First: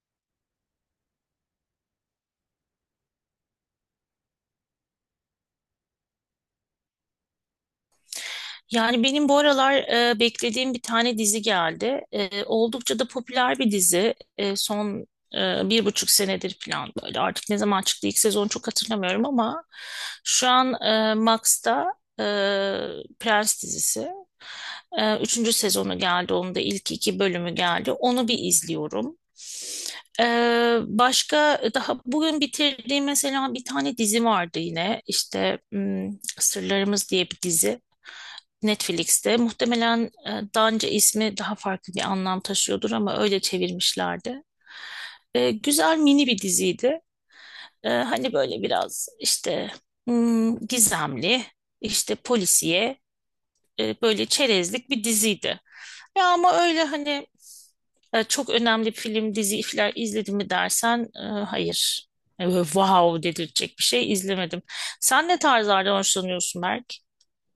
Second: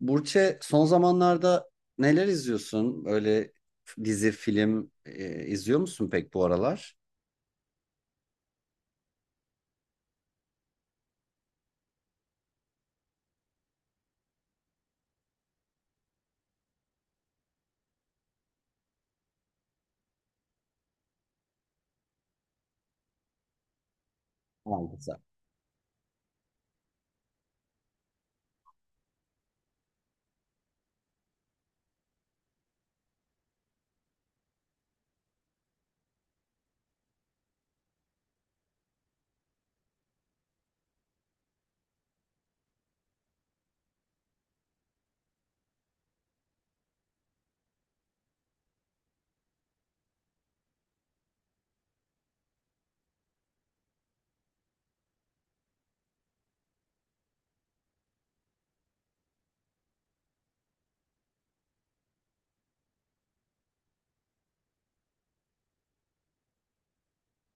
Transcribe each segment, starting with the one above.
Burçe, son zamanlarda neler izliyorsun? Öyle dizi, film izliyor musun pek bu aralar? Yani benim bu aralar beklediğim bir tane dizi geldi. E, oldukça da popüler bir dizi. Bir buçuk senedir falan böyle. Artık ne zaman çıktı ilk sezon çok hatırlamıyorum ama şu an Max'ta, e, Prens dizisi. E, Maalesef. üçüncü sezonu geldi. Onun da ilk iki bölümü geldi. Onu bir izliyorum. E, Başka daha bugün bitirdiğim mesela bir tane dizi vardı yine. İşte Sırlarımız diye bir dizi. Netflix'te. Muhtemelen daha önce ismi daha farklı bir anlam taşıyordur ama öyle çevirmişlerdi. E, güzel mini bir diziydi. E, hani böyle biraz işte gizemli, işte polisiye, böyle çerezlik bir diziydi. Ya ama öyle hani çok önemli film, dizi, filer izledim mi dersen, hayır. E, böyle wow dedirtecek bir şey izlemedim. Sen ne tarzlardan hoşlanıyorsun Berk?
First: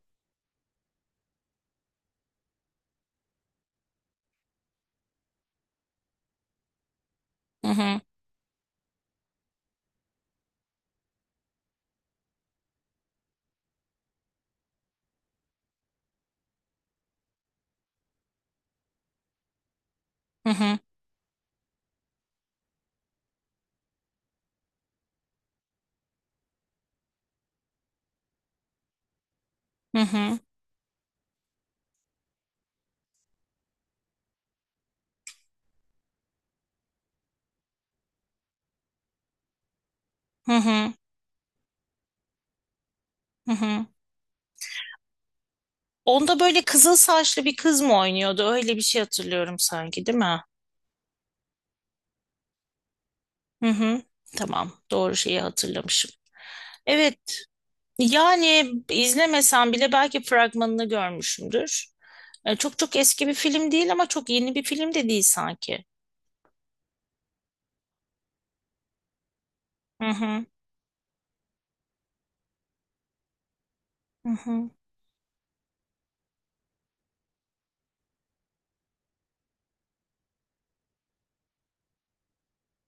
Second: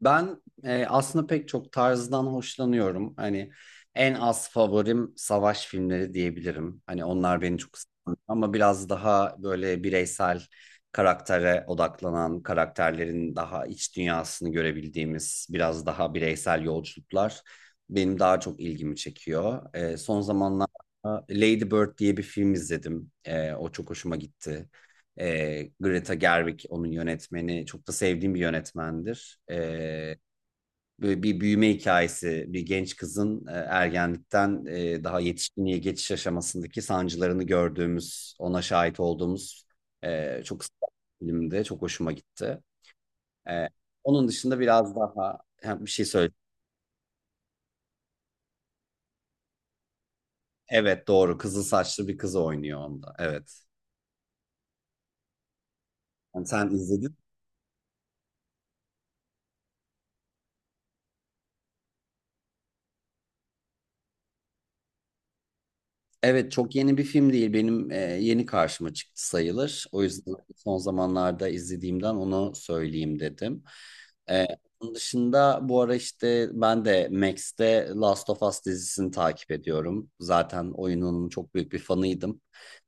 Ben aslında pek çok tarzdan hoşlanıyorum. Hani en az favorim savaş filmleri diyebilirim. Hani onlar beni Hı çok hı, sarmıyor ama biraz daha böyle bireysel karaktere odaklanan, karakterlerin daha iç dünyasını görebildiğimiz biraz daha bireysel yolculuklar benim daha çok ilgimi çekiyor. Son hı hı, zamanlarda Lady Bird diye bir film izledim. O çok hoşuma gitti. Greta Gerwig onun yönetmeni. Çok da sevdiğim bir yönetmendir. hı E, hı, Böyle bir büyüme hikayesi, bir genç kızın ergenlikten daha yetişkinliğe geçiş aşamasındaki sancılarını gördüğümüz, ona şahit olduğumuz hı çok kısa hı. bir filmdi. Çok hoşuma gitti. Hı E, hı. Onun dışında biraz daha ha, bir şey söyle. Onda böyle kızıl saçlı bir kız mı oynuyordu? Öyle bir şey hatırlıyorum sanki, değil mi? Evet, doğru. Kızıl saçlı bir kız oynuyor onda. Evet. Hı hı. Tamam, doğru şeyi hatırlamışım. Yani sen izledin. Evet, yani izlemesem bile belki fragmanını görmüşümdür. E, çok çok eski bir film değil ama çok yeni bir film de değil sanki. Evet, çok yeni bir film değil. Benim yeni karşıma çıktı sayılır. O Hı yüzden hı. son zamanlarda izlediğimden onu söyleyeyim dedim. Hı Ee, hı. Onun dışında bu ara işte ben de Max'te Last of Us dizisini takip ediyorum. Zaten oyunun çok büyük bir fanıydım.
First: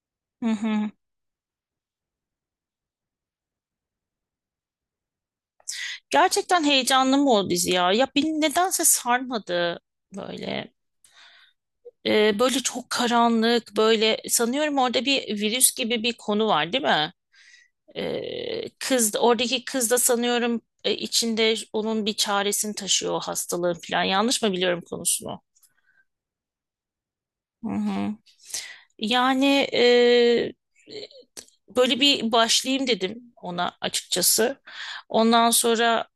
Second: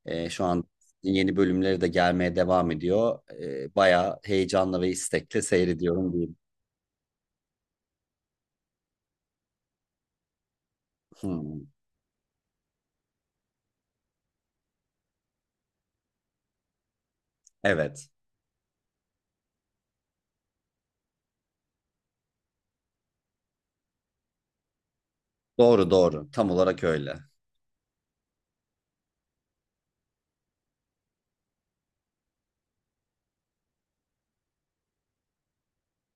Şu Hı an hı. yeni bölümleri de gelmeye devam ediyor. Bayağı heyecanla ve istekle seyrediyorum diyeyim. Gerçekten heyecanlı mı o dizi ya? Ya beni nedense sarmadı böyle. Hmm. E, böyle çok karanlık, böyle sanıyorum orada bir virüs gibi bir konu var, değil mi? Evet. Kız oradaki kız da sanıyorum içinde onun bir çaresini taşıyor o hastalığın falan. Yanlış mı biliyorum konusunu? Doğru, doğru. Tam olarak öyle. Hı hı. Yani e, böyle bir başlayayım dedim ona açıkçası. Ondan sonra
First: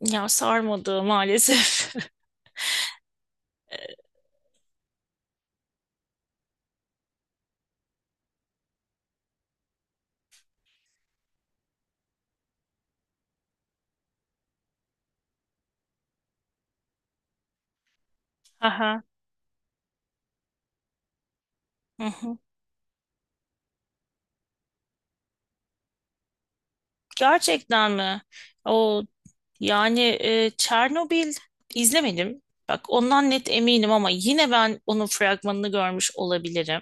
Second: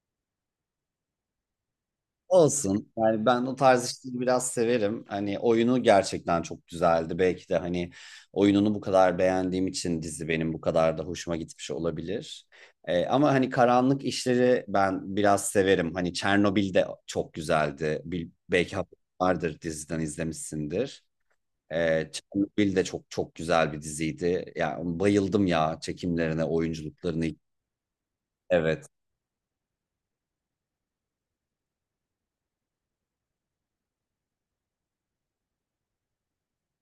ya sarmadı maalesef. Olsun. Yani ben o tarz işleri biraz severim. Hani oyunu gerçekten çok güzeldi. Belki de hani oyununu bu kadar beğendiğim için dizi benim bu kadar da hoşuma gitmiş olabilir. Ama hani karanlık işleri ben biraz severim. Hani Çernobil de çok güzeldi. Belki haberin Aha. vardır, diziden izlemişsindir. Hı hı. Çernobil de çok çok güzel bir diziydi. Yani bayıldım ya çekimlerine, oyunculuklarını. Gerçekten mi? Evet. O, yani Çernobil izlemedim. Bak ondan net eminim ama yine ben onun fragmanını görmüş olabilirim.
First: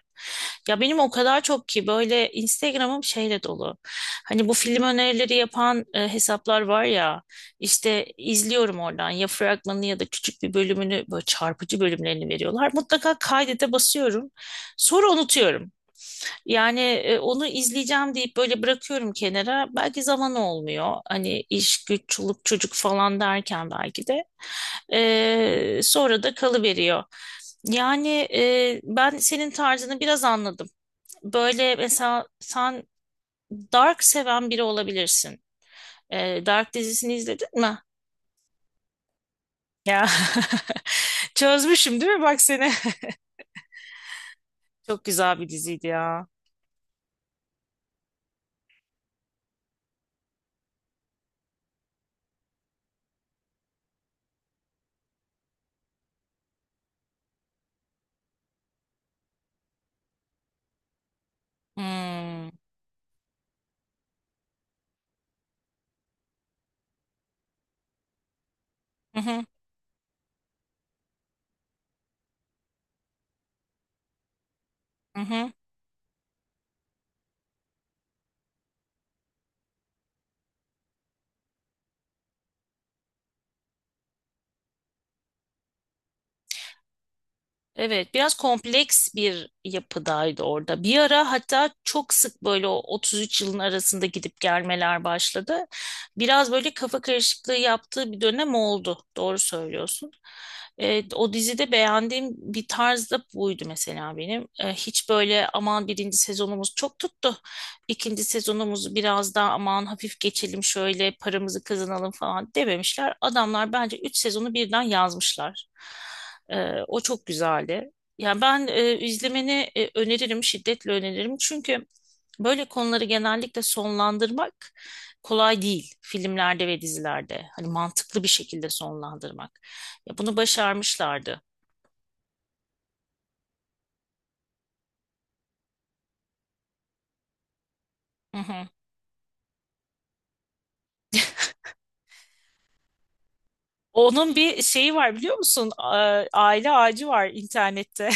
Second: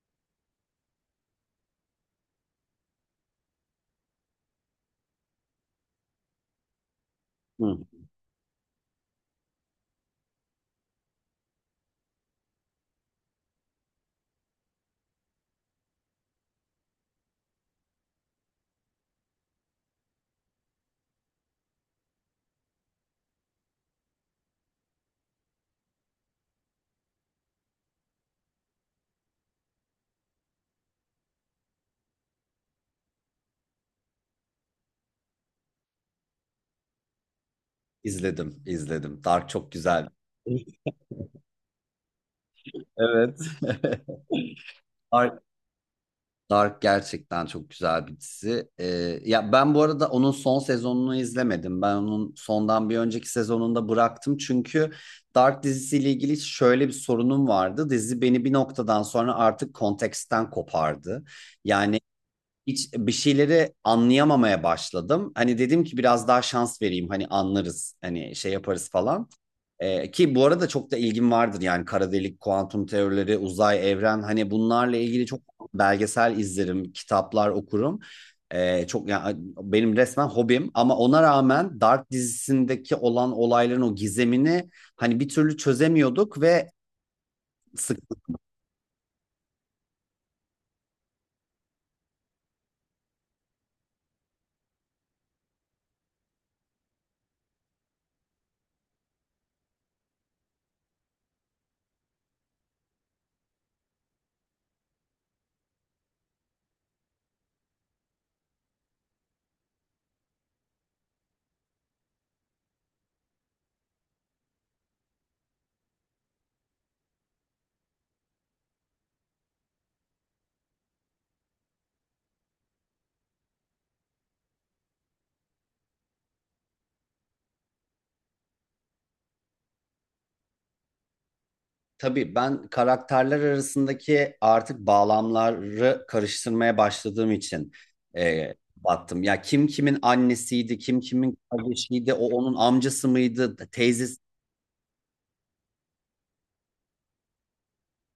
Ya benim o kadar çok ki böyle Instagram'ım şeyle dolu. Hani bu film önerileri yapan hesaplar var ya, Hı. işte izliyorum oradan ya fragmanını ya da küçük bir bölümünü böyle çarpıcı bölümlerini veriyorlar. Mutlaka kaydete basıyorum. Sonra unutuyorum. Yani onu izleyeceğim deyip böyle bırakıyorum kenara. Belki zaman olmuyor. Hani iş, güç, çoluk, çocuk falan derken belki de. Sonra da kalıveriyor. Yani ben senin tarzını biraz anladım. Böyle mesela sen Dark seven biri olabilirsin. E, Dark dizisini izledin mi? İzledim, izledim. Dark çok Ya güzel. çözmüşüm değil mi bak seni? Evet. Çok güzel Dark, bir diziydi ya. Dark gerçekten çok güzel bir dizi. Ya ben bu arada onun son sezonunu izlemedim. Ben onun sondan bir önceki sezonunda bıraktım. Çünkü Dark dizisiyle ilgili şöyle bir sorunum vardı. Dizi beni bir noktadan sonra artık konteksten kopardı. Yani Hmm. hiç bir şeyleri anlayamamaya başladım. Hani dedim ki biraz daha şans vereyim. Hani anlarız. Hani şey yaparız Hı falan. hı, Ki bu arada çok da ilgim vardır yani kara delik, kuantum teorileri, uzay, evren, hani bunlarla hı ilgili çok hı. belgesel izlerim, kitaplar okurum. Çok yani benim resmen hobim ama ona rağmen Dark dizisindeki olan olayların o gizemini hani bir türlü çözemiyorduk ve sık Evet, biraz kompleks bir yapıdaydı orada. Bir ara hatta çok sık böyle o 33 yılın arasında gidip gelmeler başladı. Biraz böyle kafa karışıklığı yaptığı bir dönem oldu. Doğru söylüyorsun. Evet, o dizide beğendiğim bir tarz da buydu mesela benim. Hiç böyle aman birinci sezonumuz çok tuttu. İkinci sezonumuzu biraz daha aman hafif geçelim şöyle paramızı kazanalım falan dememişler. Adamlar bence üç sezonu birden yazmışlar. O çok güzeldi. Yani ben izlemeni öneririm, şiddetle öneririm. Çünkü böyle konuları genellikle sonlandırmak kolay değil filmlerde ve dizilerde. Hani mantıklı bir şekilde sonlandırmak. Ya bunu başarmışlardı. tabii ben karakterler arasındaki artık bağlamları karıştırmaya başladığım için Hı hı. battım. Ya kim kimin annesiydi, kim kimin kardeşiydi, o onun amcası mıydı, teyzesi. Onun bir şeyi var biliyor musun? Aile ağacı var internette.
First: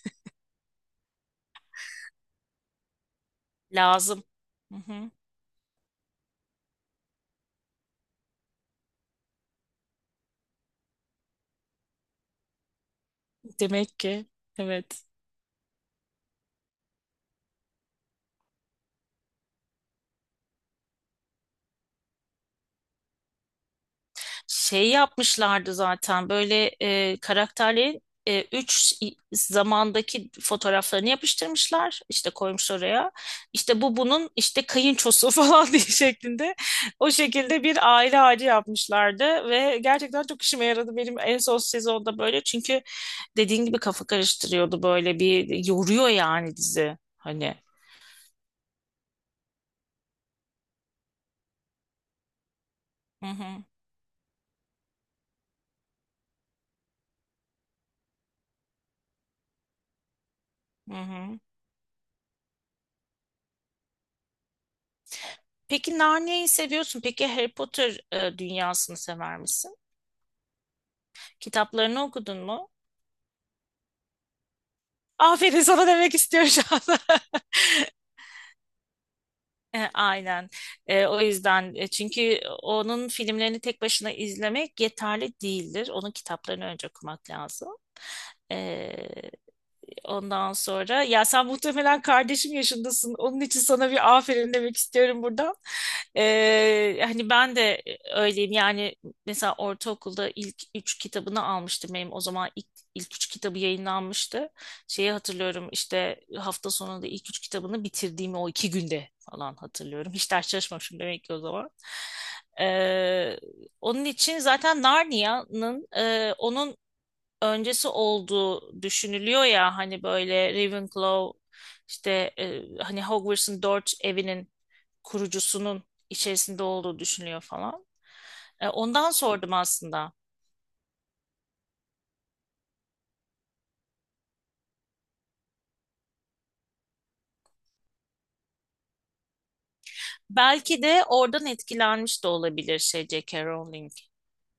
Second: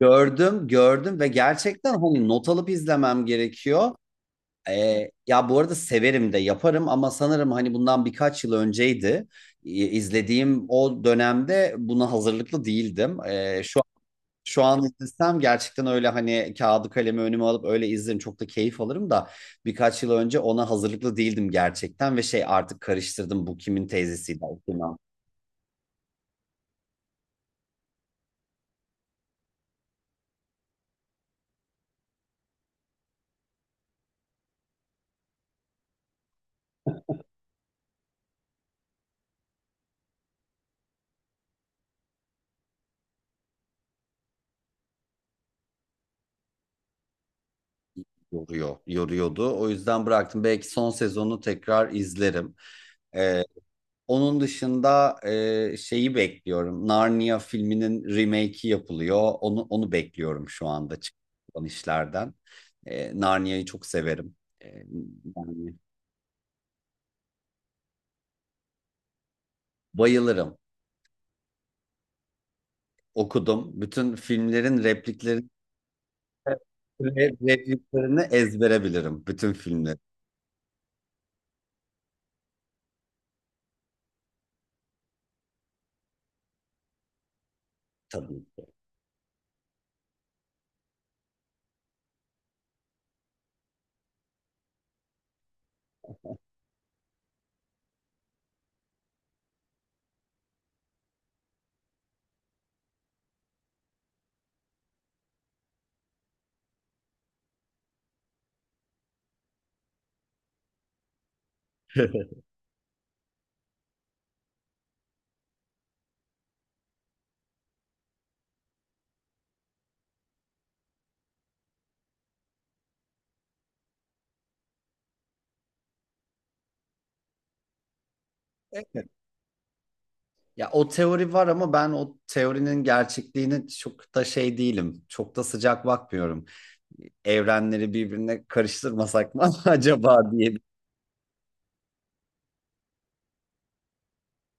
Gördüm, gördüm ve gerçekten hani not alıp izlemem gerekiyor. Lazım. Hı hı. Ya bu arada severim de yaparım ama sanırım hani bundan birkaç yıl önceydi. İzlediğim o dönemde buna hazırlıklı değildim. Demek ki. Şu an Evet. izlesem gerçekten öyle hani kağıdı kalemi önüme alıp öyle izlerim, çok da keyif alırım da birkaç yıl önce ona hazırlıklı değildim gerçekten ve şey artık karıştırdım bu kimin teyzesiydi, o kimin. Şey yapmışlardı zaten böyle karakterlerin üç zamandaki fotoğraflarını yapıştırmışlar. İşte koymuş oraya. İşte bunun işte kayınçosu falan diye şeklinde. O şekilde bir aile ağacı yapmışlardı ve gerçekten çok işime yaradı benim en son sezonda böyle. Çünkü dediğin gibi kafa karıştırıyordu böyle bir yoruyor yani dizi. Hani. Yoruyor, yoruyordu. O yüzden bıraktım. Belki son sezonu tekrar izlerim. Hı Ee, hı. Onun dışında şeyi bekliyorum. Narnia filminin remake'i yapılıyor. Onu bekliyorum şu Hı anda hı. çıkan işlerden. Narnia'yı çok severim. E, Yani Peki Narnia'yı seviyorsun. Peki Harry Potter dünyasını sever misin? bayılırım. Kitaplarını okudun mu? Okudum. Bütün filmlerin replikleri Aferin sana demek istiyorum şu anda. Repliklerini ezbere bilirim. Bütün E, filmleri, Aynen. O yüzden, çünkü onun filmlerini tek başına izlemek yeterli değildir. Onun kitaplarını önce okumak lazım. tabii. E, Ondan sonra ya sen muhtemelen kardeşim yaşındasın. Onun için sana bir aferin demek istiyorum buradan. Hani ben de öyleyim. Yani mesela ortaokulda ilk üç kitabını almıştım benim. O zaman ilk üç kitabı yayınlanmıştı. Şeyi hatırlıyorum işte hafta sonunda ilk üç kitabını bitirdiğimi o iki günde falan hatırlıyorum. Hiç ders çalışmamışım demek ki o zaman. Ee, onun için zaten Narnia'nın onun öncesi olduğu düşünülüyor ya hani böyle Ravenclaw işte, hani Hogwarts'ın dört evinin kurucusunun içerisinde olduğu düşünülüyor falan. E, ondan sordum aslında. Ya o teori var ama ben o teorinin gerçekliğine çok da şey değilim. Çok da sıcak bakmıyorum. Evrenleri birbirine karıştırmasak mı acaba diye. Belki de oradan etkilenmiş de olabilir şey J.K. Rowling.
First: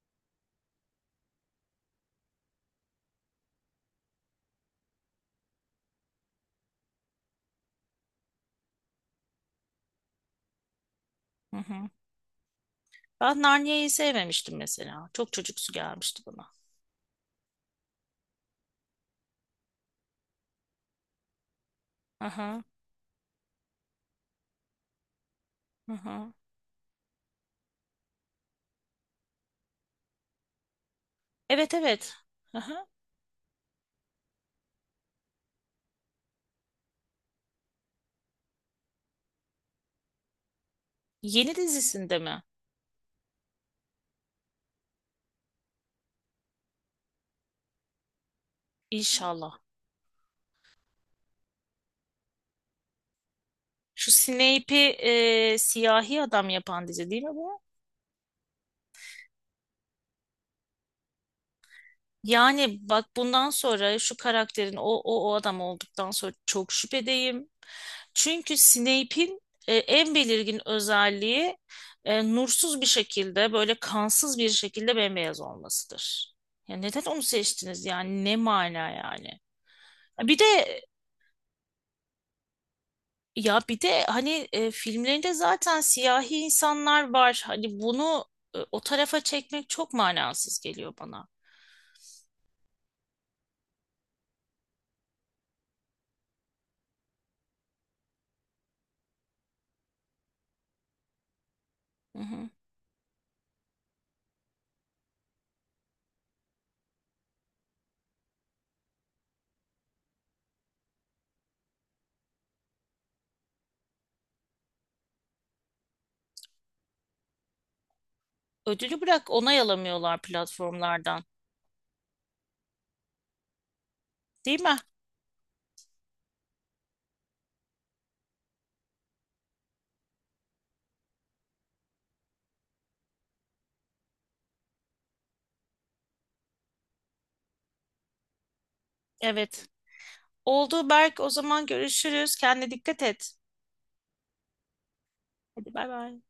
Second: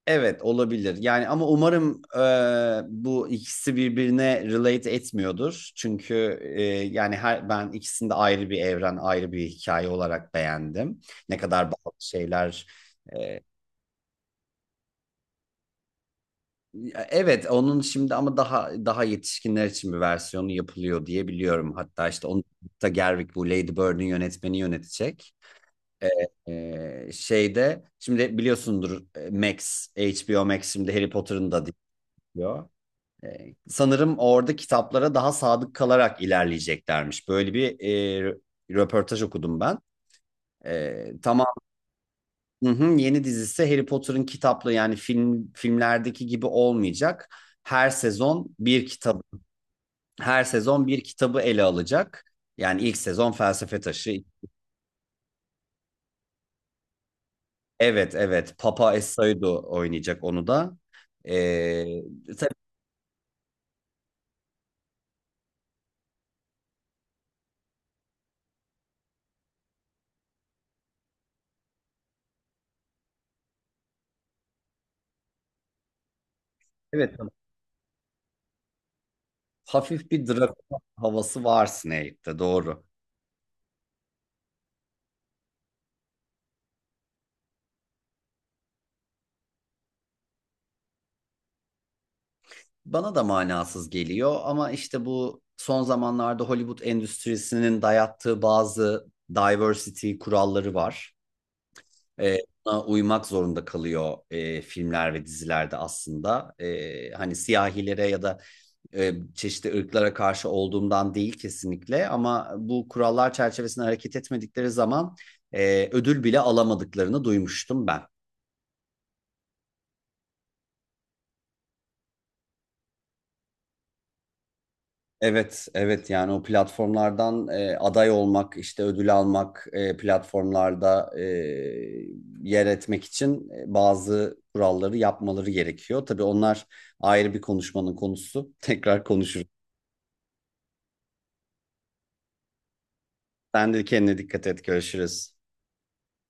Evet, olabilir. Yani ama umarım bu ikisi birbirine relate etmiyordur. Çünkü yani her ben ikisini de ayrı bir evren, ayrı bir hikaye olarak beğendim. Ne Hı kadar hı. bazı şeyler e, Ben Narnia'yı sevmemiştim mesela. Çok çocuksu gelmişti bana. ya evet, onun şimdi ama daha yetişkinler için bir versiyonu yapılıyor diye biliyorum. Hatta Hı işte onu hı, da Gerwig, bu Lady Bird'ün yönetmeni yönetecek. hı hı. E, şeyde Şimdi biliyorsundur, Max HBO Max şimdi Harry Potter'ın da Evet evet. Hı diyor. hı. Sanırım orada kitaplara daha sadık kalarak ilerleyeceklermiş. Böyle bir e, röportaj okudum ben. Ee, tamam Yeni dizisinde mi? hı hı, yeni dizisi Harry Potter'ın kitaplı yani filmlerdeki gibi olmayacak, her sezon bir kitabı İnşallah. her sezon bir kitabı ele alacak. Yani ilk sezon Felsefe Şu Taşı. Snape'i siyahi adam yapan dizi değil mi bu? Evet, evet, Papa Essaydo oynayacak onu da. Ee, tabii, Yani bak bundan sonra şu karakterin o adam olduktan sonra çok şüphedeyim. Çünkü Snape'in en belirgin özelliği nursuz bir şekilde böyle kansız bir şekilde bembeyaz olmasıdır. Ya neden evet onu tamam. seçtiniz yani ne mana yani? Hafif bir Bir de Drakula havası var Snape'te, doğru. bir de hani, filmlerinde zaten siyahi insanlar var. Hani bunu o tarafa çekmek çok manasız geliyor bana. Bana da manasız geliyor ama işte bu son zamanlarda Hollywood endüstrisinin dayattığı bazı diversity kuralları var. Hı Ee, hı. Buna uymak zorunda kalıyor filmler ve dizilerde aslında. Hani siyahilere ya da çeşitli ırklara karşı olduğumdan değil kesinlikle ama bu kurallar çerçevesinde hareket etmedikleri zaman ödül bile alamadıklarını duymuştum ben. Ödülü bırak onay alamıyorlar platformlardan. Değil mi? Evet, evet, yani o platformlardan aday olmak, işte ödül almak, platformlarda yer etmek için bazı kuralları yapmaları gerekiyor. Tabii onlar ayrı bir konuşmanın konusu. Tekrar konuşuruz. Evet. Oldu Berk. O zaman görüşürüz. Kendine dikkat et. Sen de kendine dikkat et, görüşürüz. Hadi bay bay.